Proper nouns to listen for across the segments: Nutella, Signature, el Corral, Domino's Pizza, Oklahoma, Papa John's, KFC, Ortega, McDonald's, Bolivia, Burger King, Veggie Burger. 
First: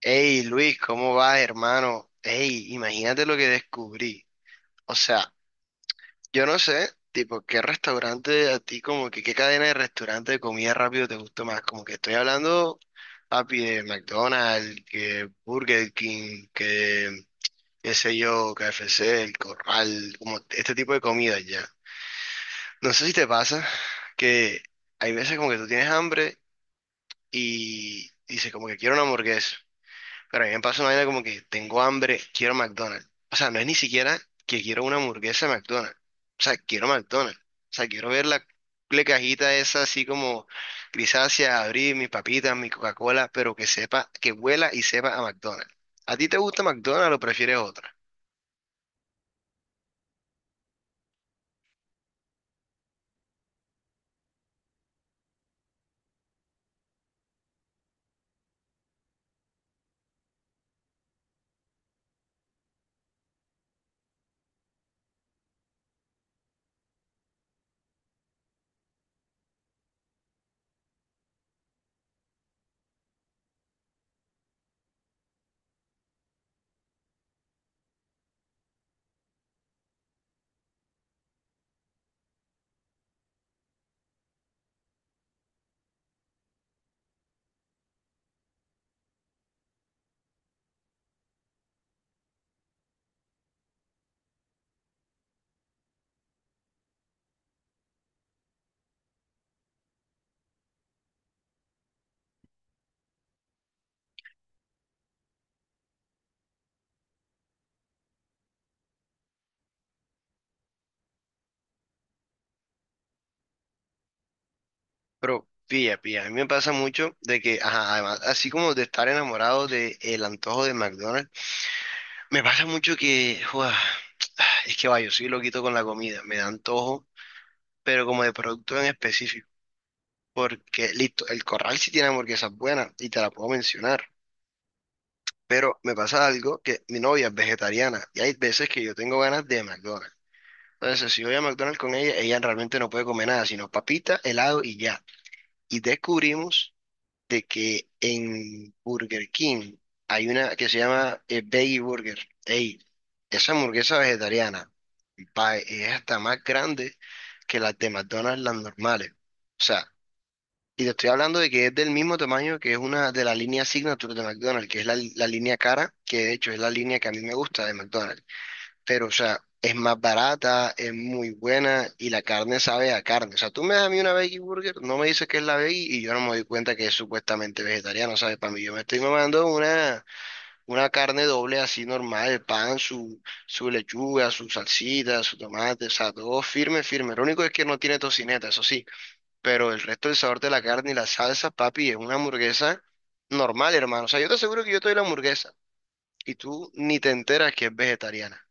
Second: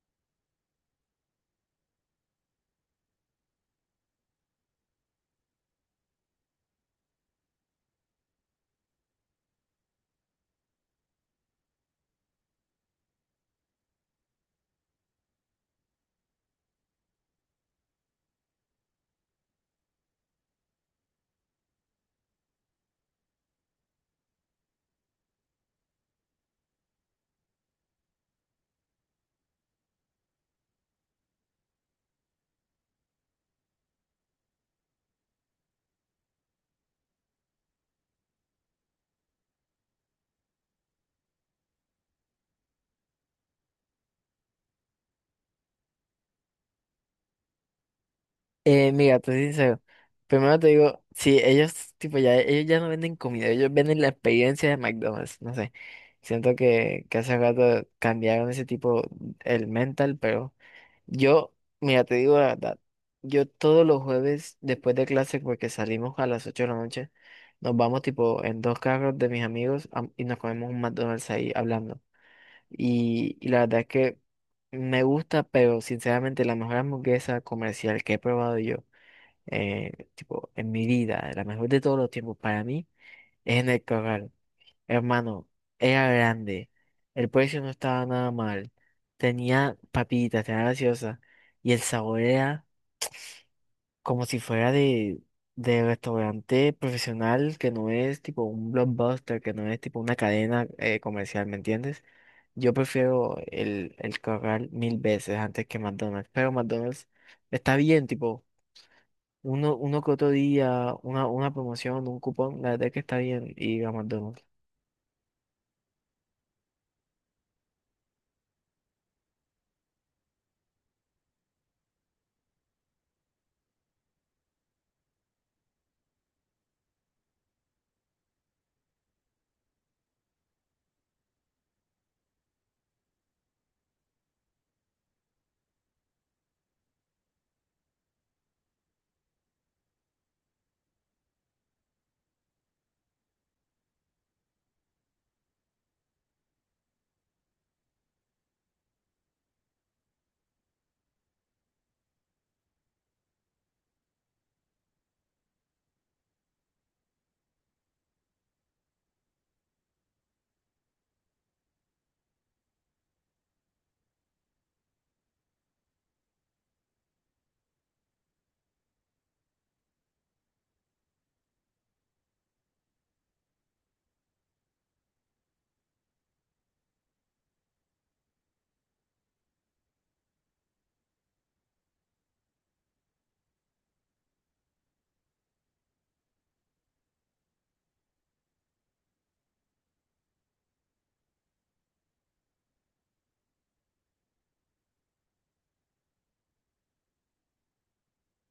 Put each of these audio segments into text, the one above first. Hey Luis, ¿cómo vas, hermano? Hey, imagínate lo que descubrí. O sea, yo no sé, tipo, qué restaurante a ti, como que qué cadena de restaurante de comida rápido te gusta más. Como que estoy hablando, papi, de McDonald's, que Burger King, que qué sé yo, KFC, el Corral, como este tipo de comida ya. No sé si te pasa que hay veces como que tú tienes hambre y dices como que quiero una hamburguesa. Pero a mí me pasa una vaina como que tengo hambre, quiero McDonald's. O sea, no es ni siquiera que quiero una hamburguesa de McDonald's. O sea, quiero McDonald's. O sea, quiero ver la cajita esa así como grisácea, abrir mis papitas, mi Coca-Cola, pero que sepa, que huela y sepa a McDonald's. ¿A ti te gusta McDonald's o prefieres otra? Mira, te soy sincero. Primero te digo, sí, ellos, tipo, ya, ellos ya no venden comida, ellos venden la experiencia de McDonald's, no sé. Siento que hace rato cambiaron ese tipo, el mental, pero yo, mira, te digo la verdad, yo todos los jueves después de clase, porque salimos a las 8 de la noche, nos vamos tipo en dos carros de mis amigos y nos comemos un McDonald's ahí hablando. Y la verdad es que me gusta, pero sinceramente la mejor hamburguesa comercial que he probado yo tipo, en mi vida, la mejor de todos los tiempos para mí, es en el corral. Hermano, era grande, el precio no estaba nada mal, tenía papitas, tenía gaseosa, y el sabor era como si fuera de restaurante profesional, que no es tipo un blockbuster, que no es tipo una cadena comercial, ¿me entiendes? Yo prefiero el corral mil veces antes que McDonald's, pero McDonald's está bien, tipo uno que otro día, una promoción, un cupón, la verdad es que está bien ir a McDonald's. Pero pilla, pilla. A mí me pasa mucho de que, ajá, además, así como de estar enamorado del antojo de McDonald's, me pasa mucho que, ¡guau! es que vaya, yo soy loquito con la comida. Me da antojo pero como de producto en específico. Porque, listo, el Corral sí tiene hamburguesas buenas y te la puedo mencionar. Pero me pasa algo que mi novia es vegetariana y hay veces que yo tengo ganas de McDonald's. Entonces, si voy a McDonald's con ella, ella realmente no puede comer nada, sino papita, helado y ya. Y descubrimos de que en Burger King hay una que se llama Veggie Burger. Ey, esa hamburguesa vegetariana pa, es hasta más grande que las de McDonald's, las normales. O sea, y te estoy hablando de que es del mismo tamaño que es una de la línea Signature de McDonald's, que es la línea cara, que de hecho es la línea que a mí me gusta de McDonald's. Pero, o sea, es más barata, es muy buena y la carne sabe a carne. O sea, tú me das a mí una veggie burger, no me dices que es la veggie y yo no me doy cuenta que es supuestamente vegetariano, ¿sabes? Para mí yo me estoy mamando una carne doble así normal, pan, su lechuga, su salsita, su tomate, o sea, todo firme, firme. Lo único es que no tiene tocineta, eso sí, pero el resto del sabor de la carne y la salsa, papi, es una hamburguesa normal, hermano. O sea, yo te aseguro que yo te doy la hamburguesa y tú ni te enteras que es vegetariana.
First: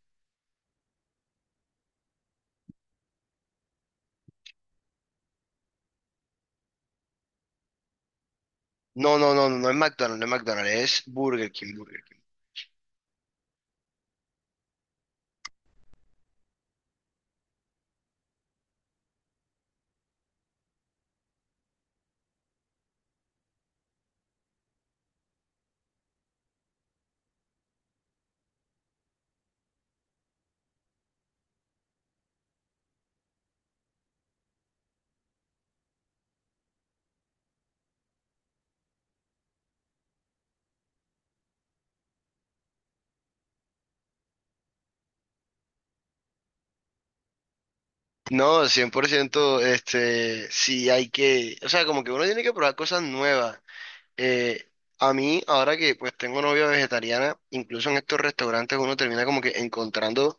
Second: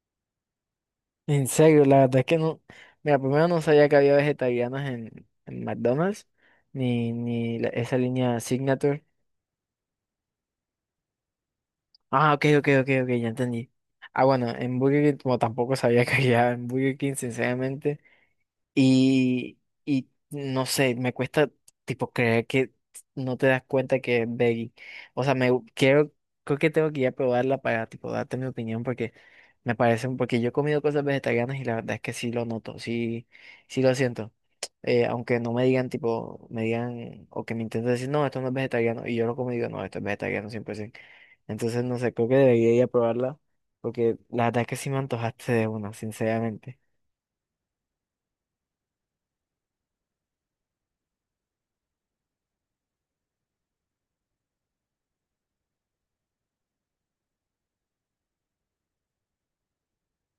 En serio, la verdad es que no, mira, primero no sabía que había vegetarianos en McDonald's, ni esa línea Signature. No, no, no, no, no es McDonald's, no es McDonald's, es Burger King, Burger King. Ah, ok, ok, ok, ok, ya entendí. Ah, bueno, en Burger King, como tampoco sabía que había en Burger King, sinceramente. Y, y no sé, me cuesta tipo creer que no te das cuenta que es veggie. O sea, quiero, creo que tengo que ir a probarla para tipo darte mi opinión porque me parece, porque yo he comido cosas vegetarianas y la verdad es que sí lo noto, sí, sí lo siento. Aunque no me digan tipo, me digan o que me intenten decir, no, esto no es vegetariano y yo lo como y digo, no, esto es vegetariano 100%. Entonces, no sé, creo que debería ir a probarla porque la verdad es que sí me antojaste de una, sinceramente. No, 100% este, sí hay que, o sea, como que uno tiene que probar cosas nuevas. Eh, a mí, ahora que pues tengo novia vegetariana, incluso en estos restaurantes uno termina como que encontrando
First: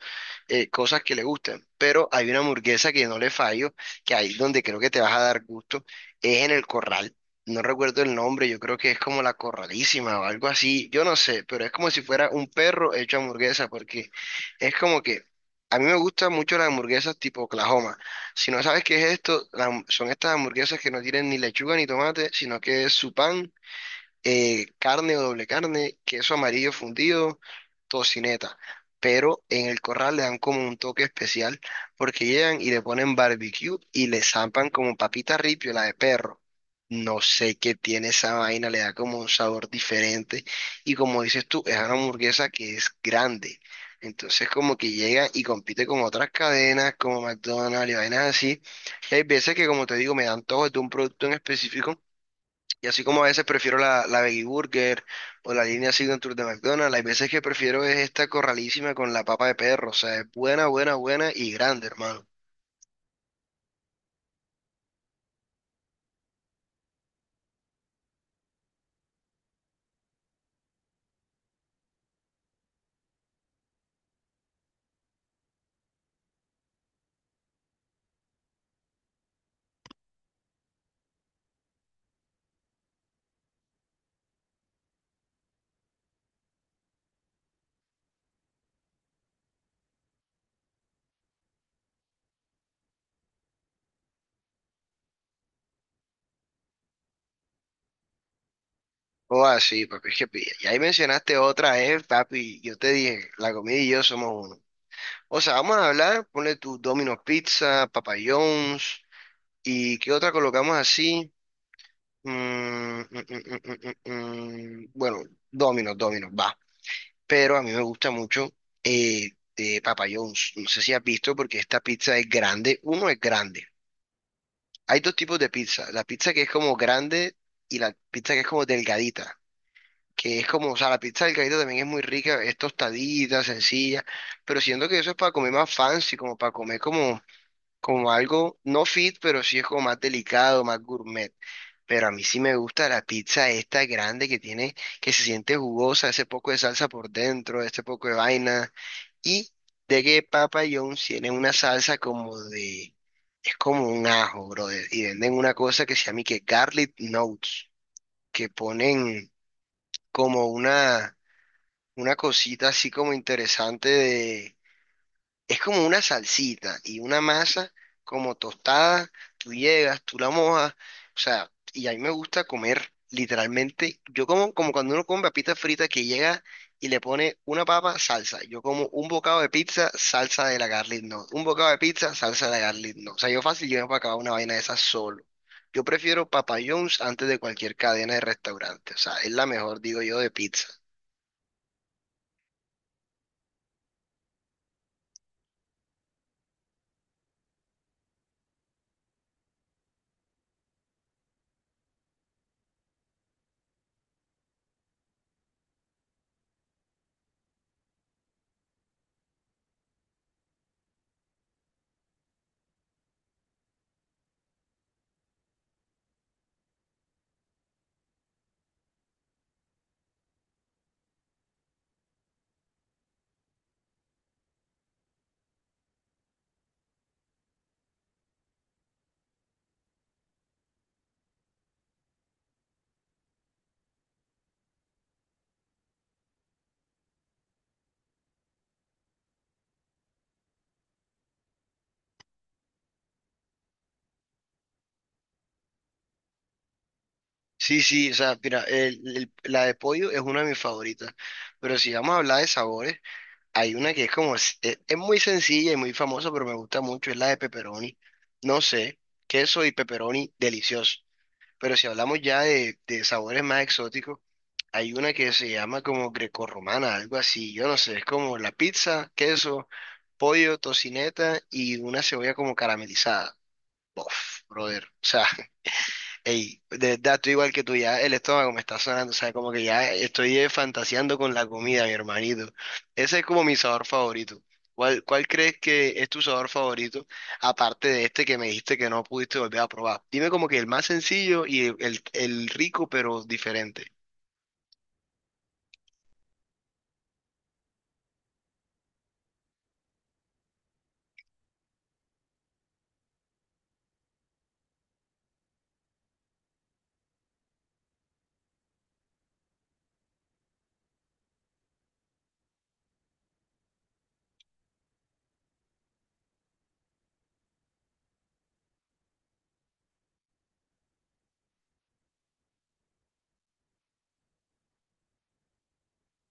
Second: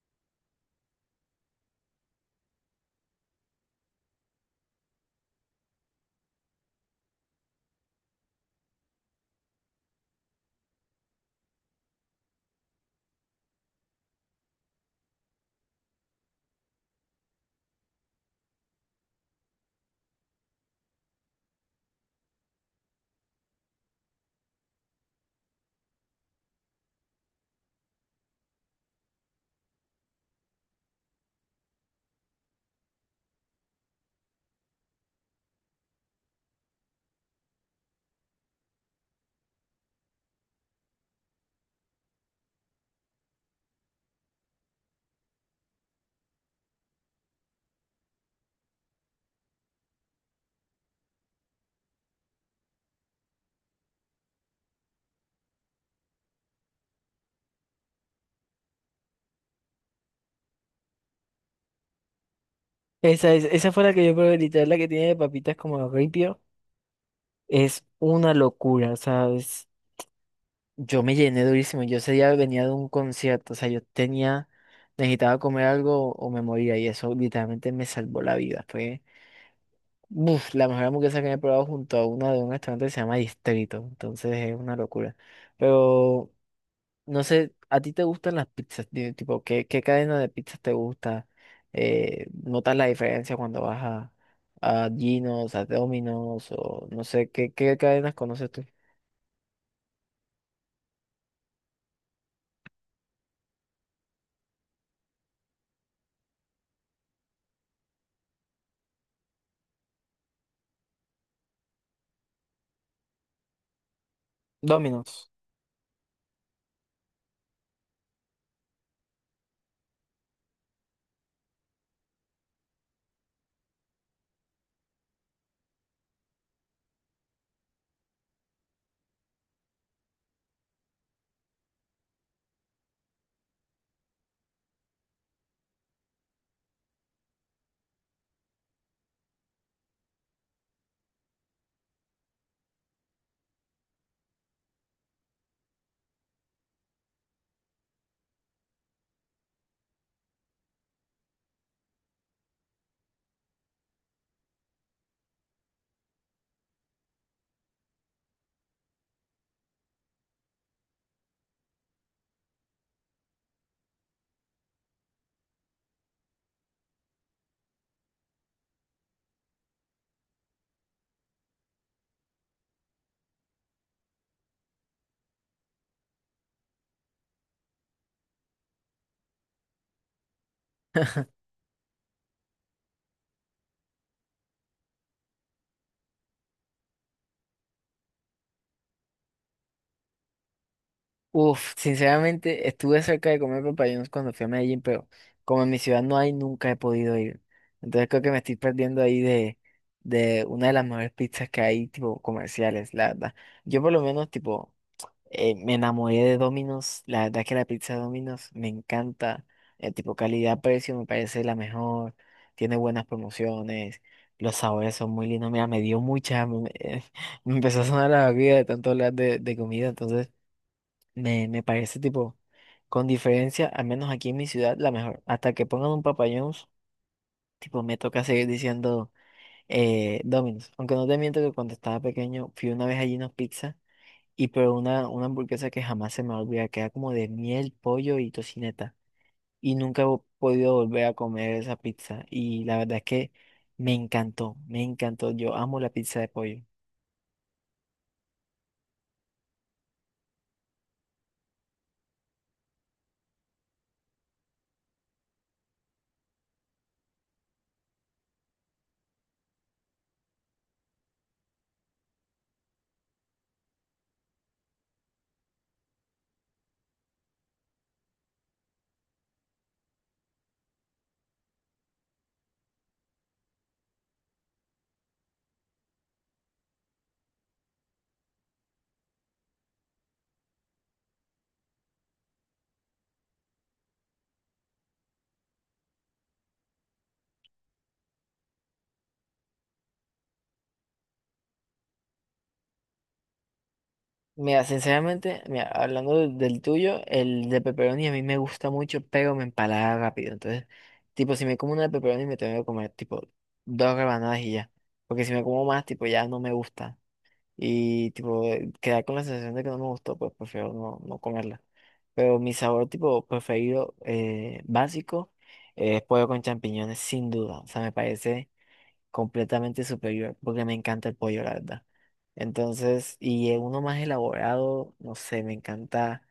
cosas que le gusten. Pero hay una hamburguesa que no le fallo, que ahí donde creo que te vas a dar gusto, es en el Corral. No recuerdo el nombre, yo creo que es como la Corralísima o algo así, yo no sé, pero es como si fuera un perro hecho hamburguesa, porque es como que a mí me gustan mucho las hamburguesas tipo Oklahoma. Si no sabes qué es esto, son estas hamburguesas que no tienen ni lechuga ni tomate, sino que es su pan, carne o doble carne, queso amarillo fundido, tocineta. Pero en el Corral le dan como un toque especial porque llegan y le ponen barbecue y le zampan como papita ripio, la de perro. No sé qué tiene esa vaina, le da como un sabor diferente. Y como dices tú, es una hamburguesa que es grande. Entonces como que llega y compite con otras cadenas como McDonald's y vainas así. Y hay veces que como te digo, me dan todo de un producto en específico y así como a veces prefiero la Veggie Burger o la línea Signature de McDonald's, hay veces que prefiero es esta corralísima con la papa de perro. O sea, es buena, buena, buena y grande, hermano. Esa, es, esa fue la que yo probé, literal, la que tiene papitas como ripio. Es una locura, ¿sabes? Yo me llené durísimo. Yo ese día venía de un concierto, o sea, yo tenía, necesitaba comer algo o me moría y eso literalmente me salvó la vida. Fue, uf, la mejor hamburguesa que me he probado junto a una de un restaurante que se llama Distrito. Entonces es una locura. Pero no sé, ¿a ti te gustan las pizzas? Dime, tipo, ¿qué, qué cadena de pizzas te gusta? ¿Notas la diferencia cuando vas a Gino's, a Domino's? O no sé, ¿qué, qué cadenas conoces tú? O así, papi, es que y ahí mencionaste otra, papi. Yo te dije, la comida y yo somos uno. O sea, vamos a hablar, ponle tu Domino's Pizza, Papa John's, y qué otra colocamos así. Mm, mm. Bueno, Domino's. Domino's, Domino's, va. Pero a mí me gusta mucho, eh, de Papa John's. No sé si has visto porque esta pizza es grande. Uno es grande. Hay dos tipos de pizza. La pizza que es como grande y la pizza que es como delgadita. Que es como, o sea, la pizza delgadita también es muy rica, es tostadita, sencilla, pero siento que eso es para comer más fancy, como para comer como algo no fit, pero sí es como más delicado, más gourmet. Pero a mí sí me gusta la pizza esta grande que tiene, que se siente jugosa, ese poco de salsa por dentro, ese poco de vaina, y de que Papa John's tiene una salsa como de, es como un ajo, brother, y venden una cosa que se llama y que garlic notes, que ponen como una cosita así como interesante de es como una salsita y una masa como tostada. Tú llegas, tú la mojas. O sea, y a mí me gusta comer literalmente. Yo como, como cuando uno come papita frita que llega y le pone una papa, salsa. Yo como un bocado de pizza, salsa de la garlic no. Un bocado de pizza, salsa de la garlic no. O sea, yo fácil llego para acabar una vaina de esas solo. Yo prefiero Papa John's antes de cualquier cadena de restaurante. O sea, es la mejor, digo yo, de pizza. Uf, sinceramente estuve cerca de comer papayón cuando fui a Medellín, pero como en mi ciudad no hay, nunca he podido ir. Entonces creo que me estoy perdiendo ahí de una de las mejores pizzas que hay, tipo comerciales, la verdad. Yo por lo menos, tipo, me enamoré de Domino's. La verdad que la pizza de Domino's me encanta. El tipo calidad-precio me parece la mejor. Tiene buenas promociones. Los sabores son muy lindos. Mira, me dio mucha hambre. Me empezó a sonar la barriga de tanto hablar de comida. Entonces, me parece tipo, con diferencia, al menos aquí en mi ciudad, la mejor. Hasta que pongan un Papa John's, tipo, me toca seguir diciendo Domino's. Aunque no te miento que cuando estaba pequeño fui una vez a Gino's Pizza. Y pero una hamburguesa que jamás se me olvida, que era como de miel, pollo y tocineta. Y nunca he podido volver a comer esa pizza. Y la verdad es que me encantó, me encantó. Yo amo la pizza de pollo. Sí, sí, o sea, mira, la de pollo es una de mis favoritas, pero si vamos a hablar de sabores, hay una que es como, muy sencilla y muy famosa, pero me gusta mucho, es la de pepperoni. No sé, queso y pepperoni, delicioso, pero si hablamos ya de sabores más exóticos, hay una que se llama como grecorromana, algo así, yo no sé, es como la pizza, queso, pollo, tocineta y una cebolla como caramelizada. Uf, brother, o sea. Ey, de verdad, estoy igual que tú, ya el estómago me está sonando, o sea, como que ya estoy, fantaseando con la comida, mi hermanito. Ese es como mi sabor favorito. ¿Cuál crees que es tu sabor favorito, aparte de este que me dijiste que no pudiste volver a probar? Dime como que el más sencillo y el rico, pero diferente. Mira, sinceramente, mira, hablando del tuyo, el de pepperoni a mí me gusta mucho, pero me empalaga rápido. Entonces, tipo, si me como una de pepperoni me tengo que comer, tipo, dos rebanadas y ya. Porque si me como más, tipo, ya no me gusta. Y tipo, quedar con la sensación de que no me gustó, pues prefiero no comerla. Pero mi sabor tipo preferido básico es pollo con champiñones, sin duda. O sea, me parece completamente superior porque me encanta el pollo, la verdad. Entonces, y uno más elaborado, no sé, me encanta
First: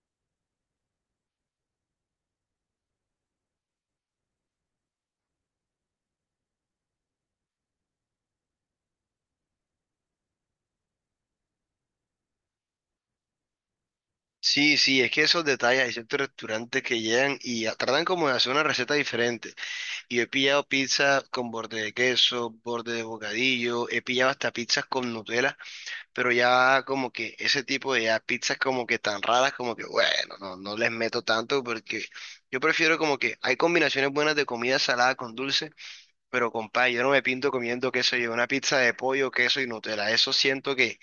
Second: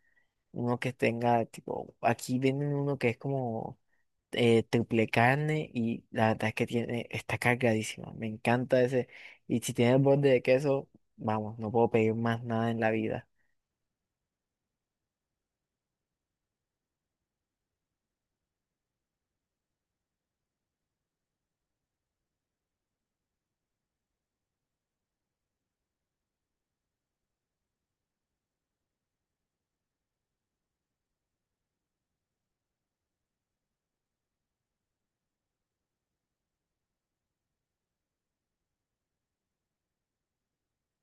uno que tenga, tipo, aquí venden uno que es como triple carne y la verdad es que tiene, está cargadísima. Me encanta ese. Y si tiene el borde de queso, vamos, no puedo pedir más nada en la vida. Sí, sí, es que esos detalles, hay ciertos restaurantes que llegan y tratan como de hacer una receta diferente. Y he pillado pizza con borde de queso, borde de bocadillo, he pillado hasta pizzas con Nutella, pero ya como que ese tipo de ya pizzas como que tan raras, como que bueno, no, no les meto tanto porque yo prefiero como que hay combinaciones buenas de comida salada con dulce, pero compadre, yo no me pinto comiendo queso, yo una pizza de pollo, queso y Nutella, eso siento que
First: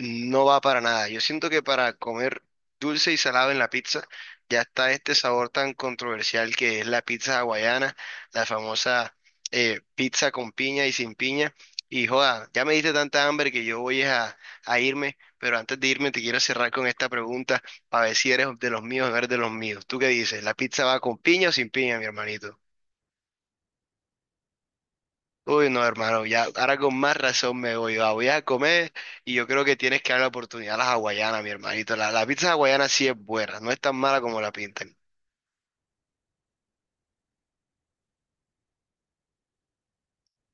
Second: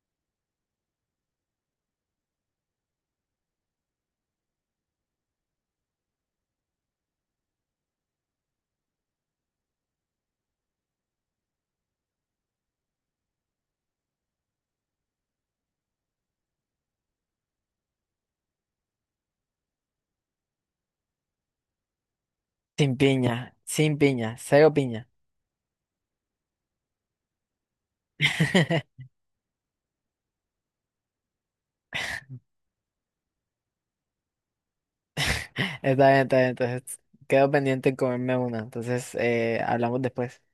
no va para nada. Yo siento que para comer dulce y salado en la pizza ya está este sabor tan controversial que es la pizza hawaiana, la famosa, pizza con piña y sin piña. Y joda, ya me diste tanta hambre que yo voy es a irme, pero antes de irme te quiero cerrar con esta pregunta para ver si eres de los míos o no eres de los míos. ¿Tú qué dices? ¿La pizza va con piña o sin piña, mi hermanito? Sin piña, sin piña, cero piña. Uy, no, hermano, ya ahora con más razón me voy. Voy a comer y yo creo que tienes que dar la oportunidad a las hawaianas, mi hermanito. La pizza hawaiana sí es buena, no es tan mala como la pintan. Está bien, está bien. Entonces, quedo pendiente en comerme una. Entonces, hablamos después.